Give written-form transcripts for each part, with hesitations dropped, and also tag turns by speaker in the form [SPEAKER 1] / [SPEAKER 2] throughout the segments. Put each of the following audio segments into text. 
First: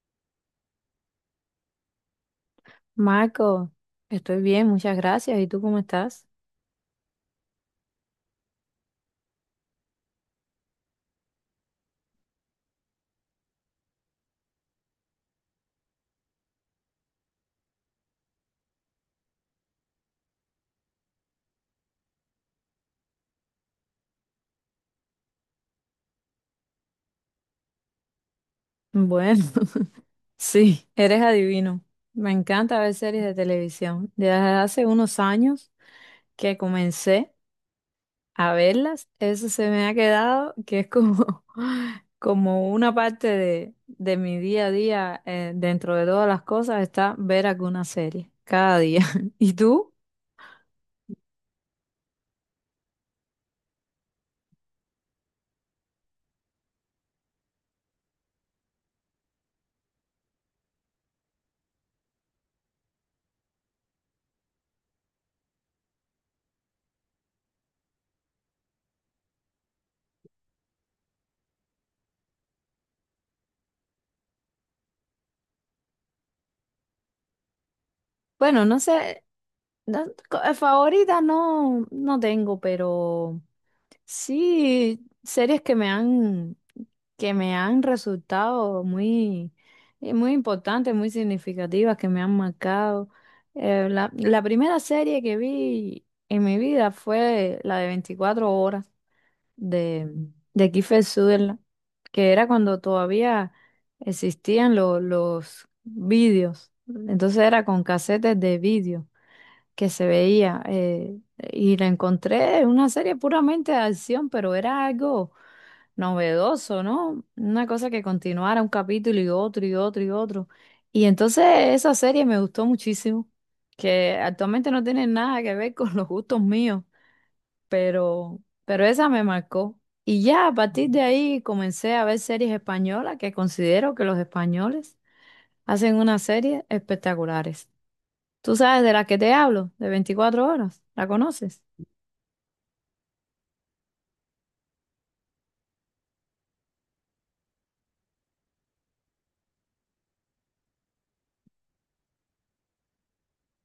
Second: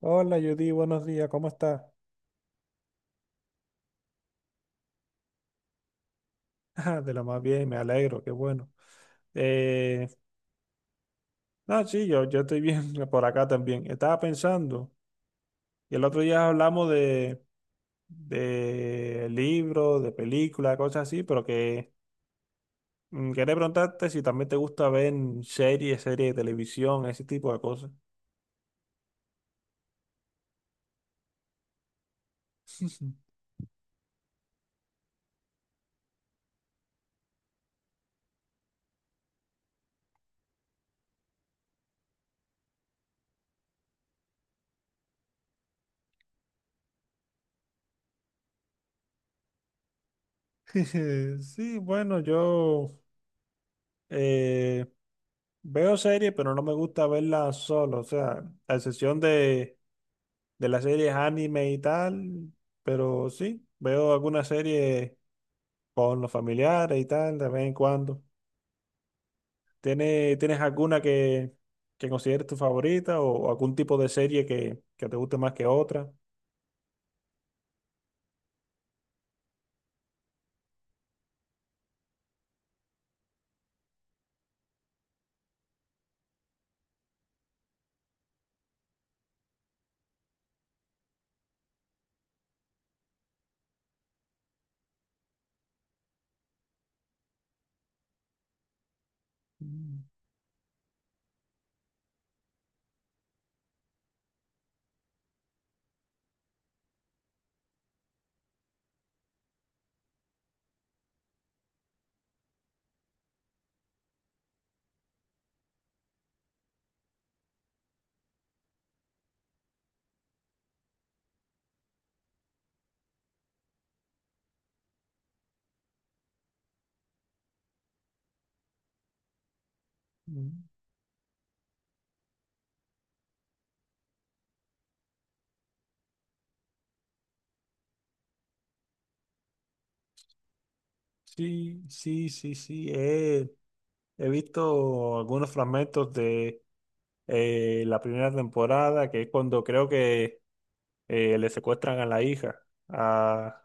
[SPEAKER 1] Hola Judy, buenos días, ¿cómo estás?
[SPEAKER 2] Marco, estoy bien, muchas gracias. ¿Y tú cómo estás?
[SPEAKER 1] De lo más bien, me alegro, qué bueno. Eh, no, sí, yo estoy bien por acá también. Estaba pensando, y el otro día hablamos de libros, de películas, cosas así, pero que quería preguntarte si también te gusta ver series, series de televisión, ese tipo de cosas.
[SPEAKER 2] Bueno, sí, eres adivino. Me encanta ver series de televisión. Desde hace unos años que comencé a verlas, eso se me ha quedado que es como, como una parte de mi día a día, dentro de todas las cosas, está ver alguna serie cada día. ¿Y tú?
[SPEAKER 1] Sí, bueno, yo eh, veo series, pero no me gusta verlas solo, o sea, a excepción de las series anime y tal, pero sí, veo algunas series con los familiares y tal, de vez en cuando. ¿Tienes alguna que consideres tu favorita o algún tipo de serie que te guste más que otra?
[SPEAKER 2] Bueno, no sé, favorita no, no tengo, pero... Sí, series que me han resultado muy importantes, muy significativas, que me han marcado. La primera serie que vi en mi vida fue la de 24 horas
[SPEAKER 1] Mm,
[SPEAKER 2] de, de Kiefer Sutherland, que era cuando todavía existían los vídeos. Entonces era con casetes de vídeo que se veía, y la encontré una serie puramente de acción, pero era algo novedoso, ¿no? Una cosa que continuara un capítulo y otro y otro y otro. Y entonces esa serie me gustó muchísimo, que actualmente no tiene nada que ver con los gustos míos, pero, pero esa me marcó. Y ya a
[SPEAKER 1] mm.
[SPEAKER 2] partir de ahí comencé a ver series españolas que considero que los españoles hacen unas series espectaculares. Tú sabes de la que te hablo, de 24 horas. ¿La conoces?
[SPEAKER 1] Sí, sí, sí, sí. He visto algunos fragmentos de la primera temporada, que es cuando creo que le secuestran a la hija, a,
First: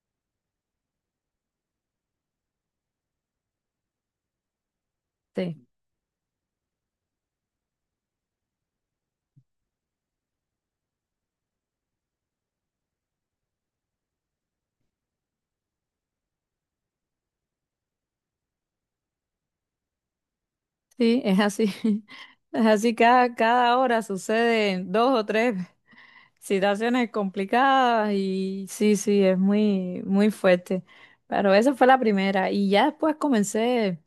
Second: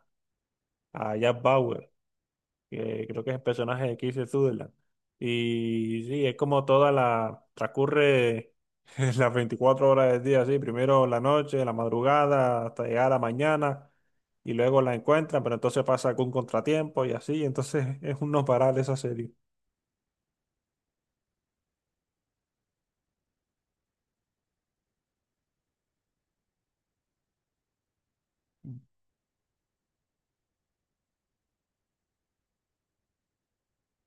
[SPEAKER 1] a Jack Bauer, que creo que es el personaje de Keith Sutherland.
[SPEAKER 2] Sí,
[SPEAKER 1] Y sí, es como toda la, transcurre las 24 horas del día, sí, primero la noche, la madrugada, hasta llegar a la mañana, y luego la encuentran, pero entonces pasa algún contratiempo y así, entonces es un no parar esa serie.
[SPEAKER 2] sí, es así. Es así, cada hora suceden dos o tres situaciones complicadas y sí, sí, es muy, muy fuerte. Pero esa fue la primera. Y ya después comencé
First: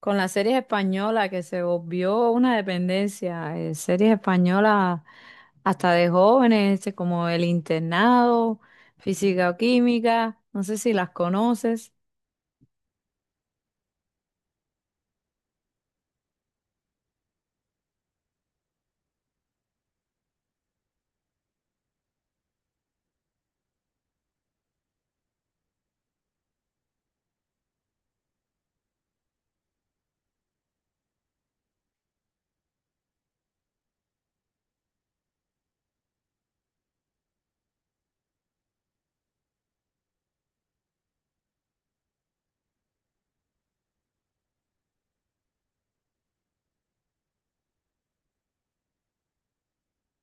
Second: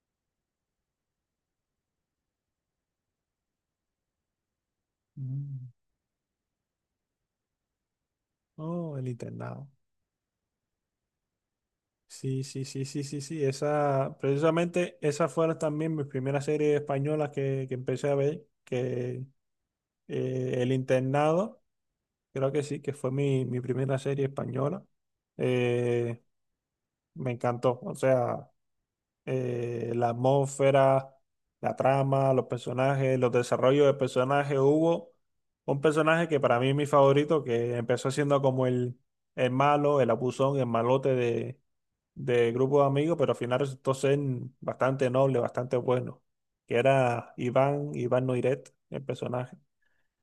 [SPEAKER 2] con la serie española que se volvió una dependencia. Series españolas
[SPEAKER 1] Mm.
[SPEAKER 2] hasta de jóvenes, este, como El Internado,
[SPEAKER 1] Oh, el
[SPEAKER 2] Física o
[SPEAKER 1] internado.
[SPEAKER 2] Química. No sé si las conoces.
[SPEAKER 1] Sí, sí, sí, sí, sí, sí, esa, precisamente esas fueron también mis primeras series españolas que empecé a ver, que El Internado, creo que sí, que fue mi, mi primera serie española. Eh, Me encantó. O sea, la atmósfera, la trama, los personajes, los desarrollos de personajes. Hubo un personaje que para mí es mi favorito, que empezó siendo como el malo, el abusón, el malote de grupo de amigos, pero al final resultó ser bastante noble, bastante bueno, que era Iván, Iván Noiret, el personaje.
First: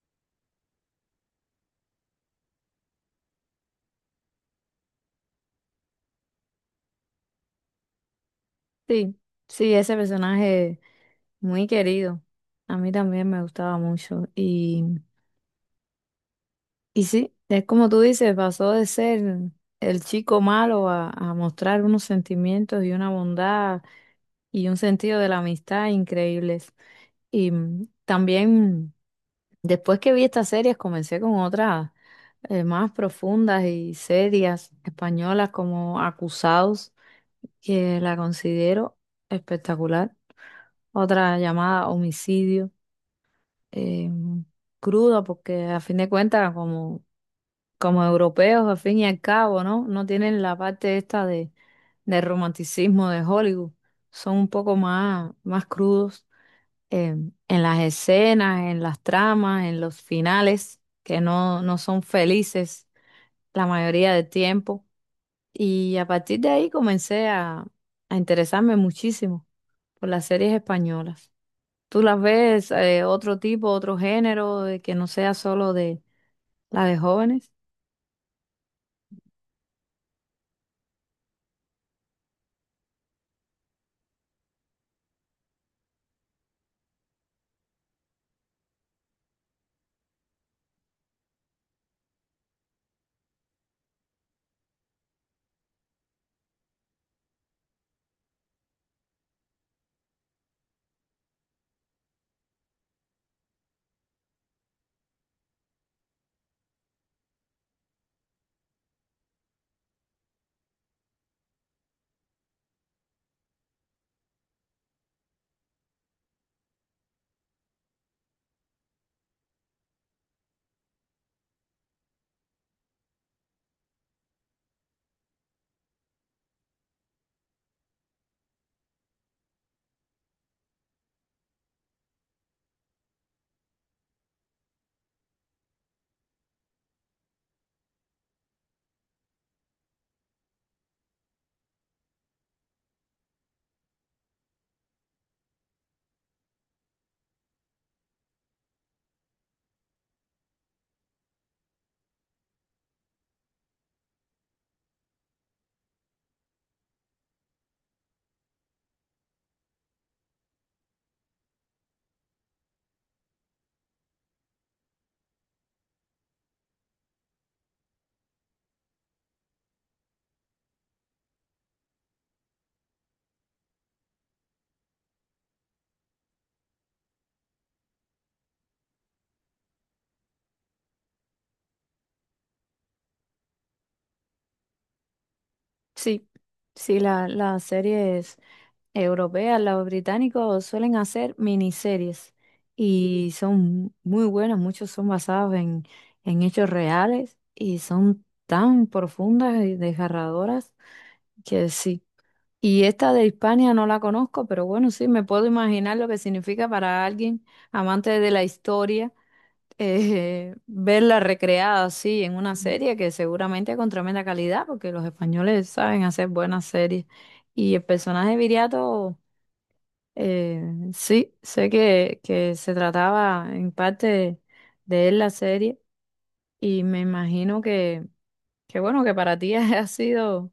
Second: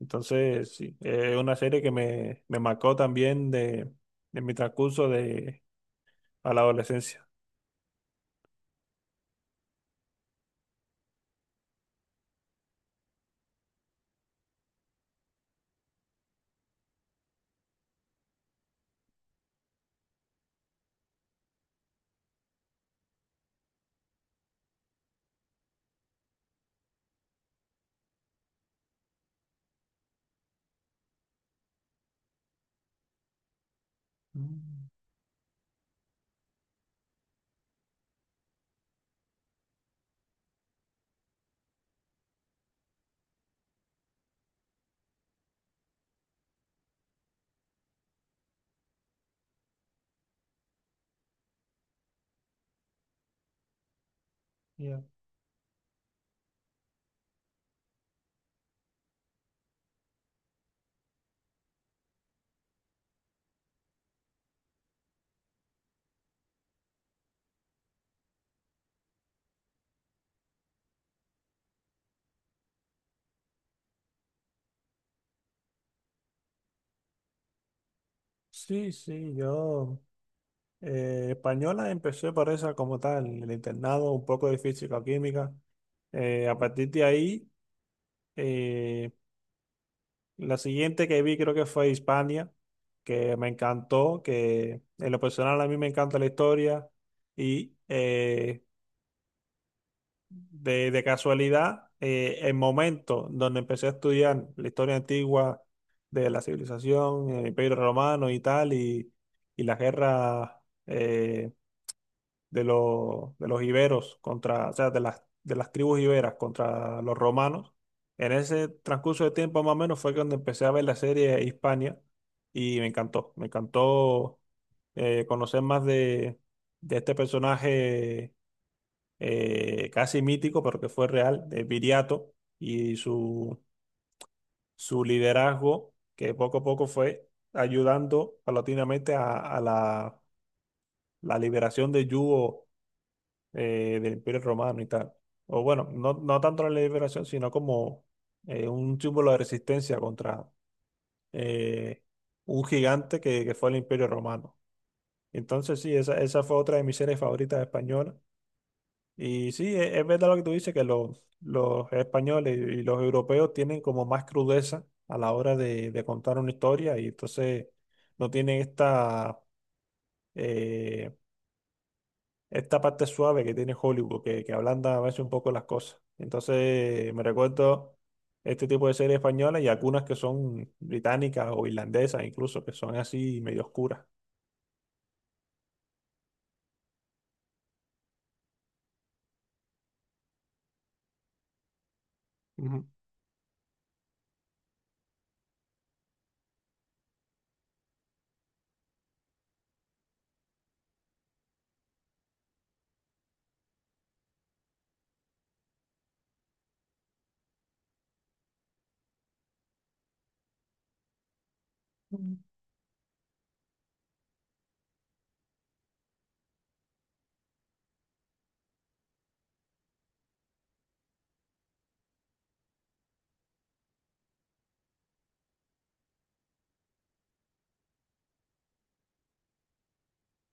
[SPEAKER 1] Entonces, sí, es una serie que me marcó también de mi transcurso de, a la adolescencia.
[SPEAKER 2] Sí, sí, ese personaje muy querido. A mí también me gustaba mucho. Y sí, es como tú dices, pasó de ser el chico malo a mostrar unos sentimientos y una bondad y un sentido de la amistad increíbles. Y también después que vi estas series comencé con otras más profundas y serias
[SPEAKER 1] Mm,
[SPEAKER 2] españolas como Acusados, que la considero espectacular. Otra llamada homicidio, eh, cruda, porque a fin de cuentas, como, como europeos, al fin y al cabo, ¿no? No tienen la parte esta de romanticismo de Hollywood, son un poco
[SPEAKER 1] ya.
[SPEAKER 2] más, más crudos, eh, en las escenas, en las tramas, en los finales, que no, no son felices la mayoría del tiempo. Y a partir de ahí comencé a interesarme muchísimo por las series españolas. ¿Tú las ves, otro tipo, otro género, de que no sea solo de la de jóvenes?
[SPEAKER 1] Sí, sí, yo española empecé por esa como tal, El Internado, un poco de Física o Química. A partir de ahí, eh, la siguiente que vi creo que fue Hispania, que me encantó, que en lo personal a mí me encanta la historia y de casualidad, el momento donde empecé a estudiar la historia antigua de la civilización, el Imperio Romano y tal, y las guerras eh, de los iberos contra, o sea, de las tribus iberas contra los romanos, en ese transcurso de tiempo más o menos fue cuando empecé a ver la serie Hispania y me encantó conocer más de este personaje casi mítico, pero que fue real, de Viriato y su liderazgo, que poco a poco fue ayudando paulatinamente a la, la liberación de Yugo del Imperio Romano y tal. O bueno, no, no tanto la liberación, sino como un símbolo de resistencia contra eh, un gigante que fue el Imperio Romano. Entonces, sí, esa fue otra de mis series favoritas españolas. Y sí, es verdad lo que tú dices, que los españoles y los europeos tienen como más crudeza a la hora de contar una historia y entonces no tienen esta, eh, esta parte suave que tiene Hollywood, que ablanda a veces un poco las cosas. Entonces me recuerdo este tipo de series españolas y algunas que son británicas o irlandesas incluso, que son así medio oscuras.
[SPEAKER 2] Sí. Sí, las series europeas, los británicos suelen hacer miniseries
[SPEAKER 1] Ujú.
[SPEAKER 2] y son muy buenas, muchos son basados en hechos reales y son tan profundas y desgarradoras que sí. Y esta de Hispania no la conozco, pero bueno, sí, me puedo imaginar lo que significa para alguien amante de la historia, verla recreada así en una serie que seguramente con tremenda calidad, porque los españoles saben hacer buenas series. Y el personaje de Viriato, eh, sí, sé que se trataba en parte de él la serie y me imagino que bueno, que para ti ha sido,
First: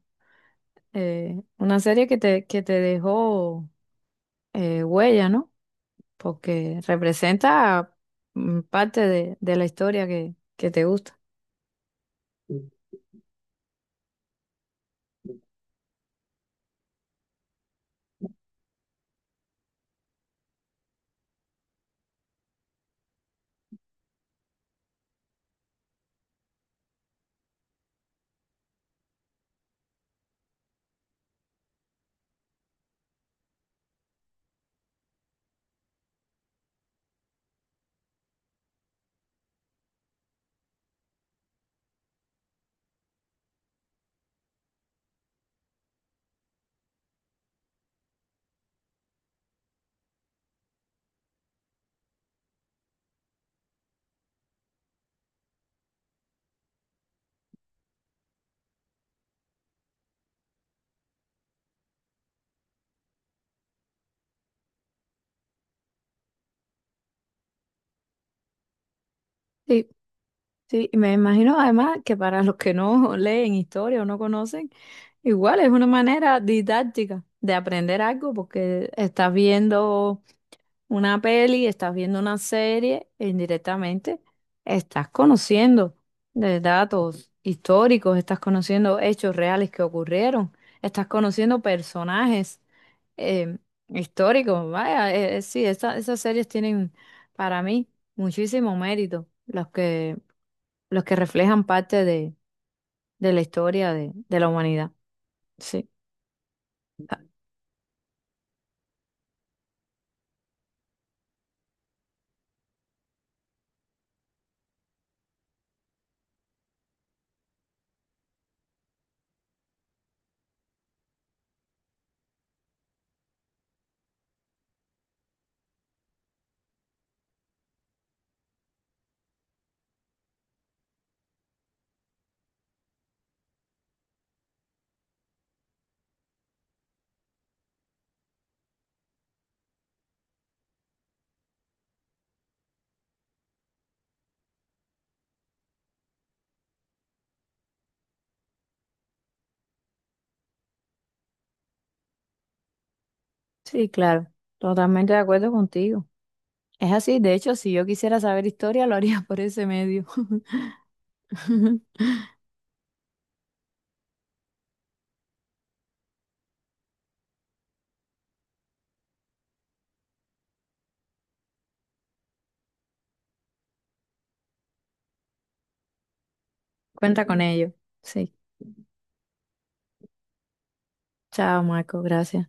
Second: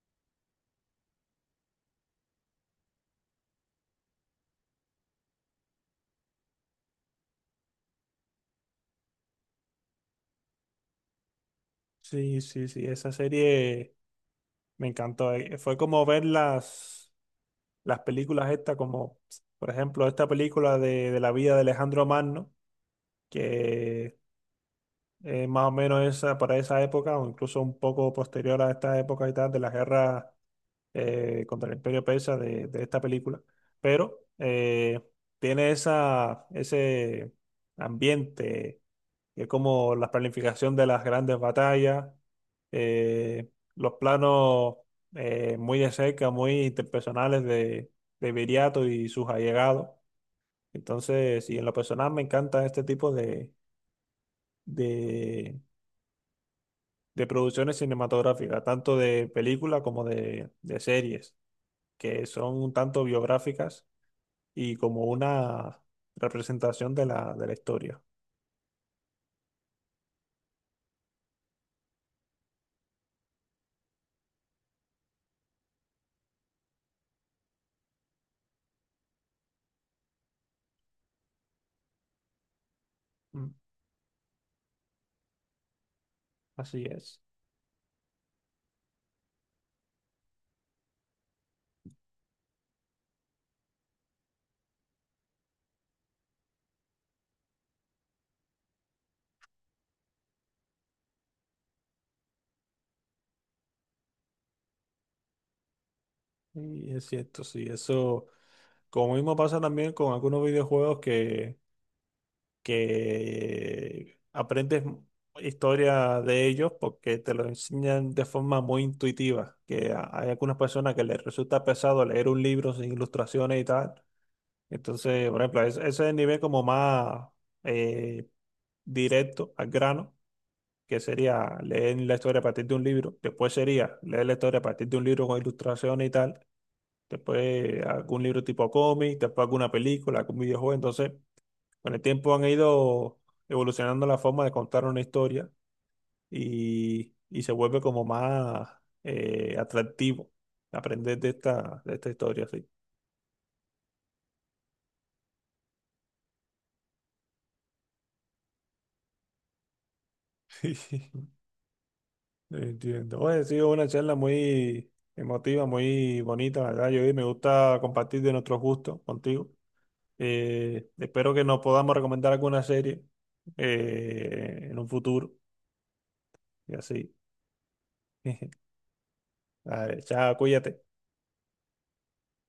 [SPEAKER 2] una serie que te dejó, huella, ¿no? Porque representa, parte de la historia que te gusta.
[SPEAKER 1] Sí, sí, sí, esa serie me encantó. Fue como verlas las películas estas, como por ejemplo esta película de la vida de Alejandro Magno, que es más o menos esa, para esa época, o incluso un poco posterior a esta época y tal, de las guerras contra el Imperio Persa de esta película. Pero tiene esa, ese ambiente que es como la planificación de las grandes batallas, los planos muy de cerca, muy interpersonales de Viriato y sus allegados. Entonces, sí, en lo personal me encanta este tipo de, de producciones cinematográficas, tanto de películas como de series, que son un tanto biográficas y como una representación de la historia.
[SPEAKER 2] Sí, sí, y me imagino además que para los que no leen historia o no conocen, igual es una manera didáctica de aprender algo porque estás viendo una peli, estás viendo una serie, e
[SPEAKER 1] Mm,
[SPEAKER 2] indirectamente estás conociendo de
[SPEAKER 1] así es.
[SPEAKER 2] datos históricos, estás conociendo hechos reales que ocurrieron, estás conociendo personajes eh, históricos. Vaya, sí, esas series tienen para mí muchísimo mérito, los que reflejan parte de la historia de la humanidad. Sí,
[SPEAKER 1] Y es cierto, sí, eso. Como mismo pasa también con algunos videojuegos que aprendes historia de ellos porque te lo enseñan de forma muy intuitiva, hay algunas personas que les resulta pesado leer un libro sin ilustraciones y tal. Entonces, por ejemplo, ese es el nivel como más eh, directo al grano, que sería leer la historia a partir de un libro. Después sería leer la historia a partir de un libro con ilustraciones y tal, después algún libro tipo cómic, después alguna película, algún videojuego. Entonces, con el tiempo han ido evolucionando la forma de contar una historia y se vuelve como más atractivo aprender de esta historia, sí.
[SPEAKER 2] sí, claro, totalmente de acuerdo contigo. Es así, de hecho, si yo quisiera saber historia, lo haría por ese medio.
[SPEAKER 1] Entiendo. Oye, ha sido una charla muy emotiva, muy bonita, la verdad. Yo me gusta compartir de nuestros gustos contigo. Espero que nos podamos recomendar alguna serie en un futuro y así.
[SPEAKER 2] Cuenta con ello. Sí.
[SPEAKER 1] Vale, chao, cuídate.
[SPEAKER 2] Chao, Marco, gracias.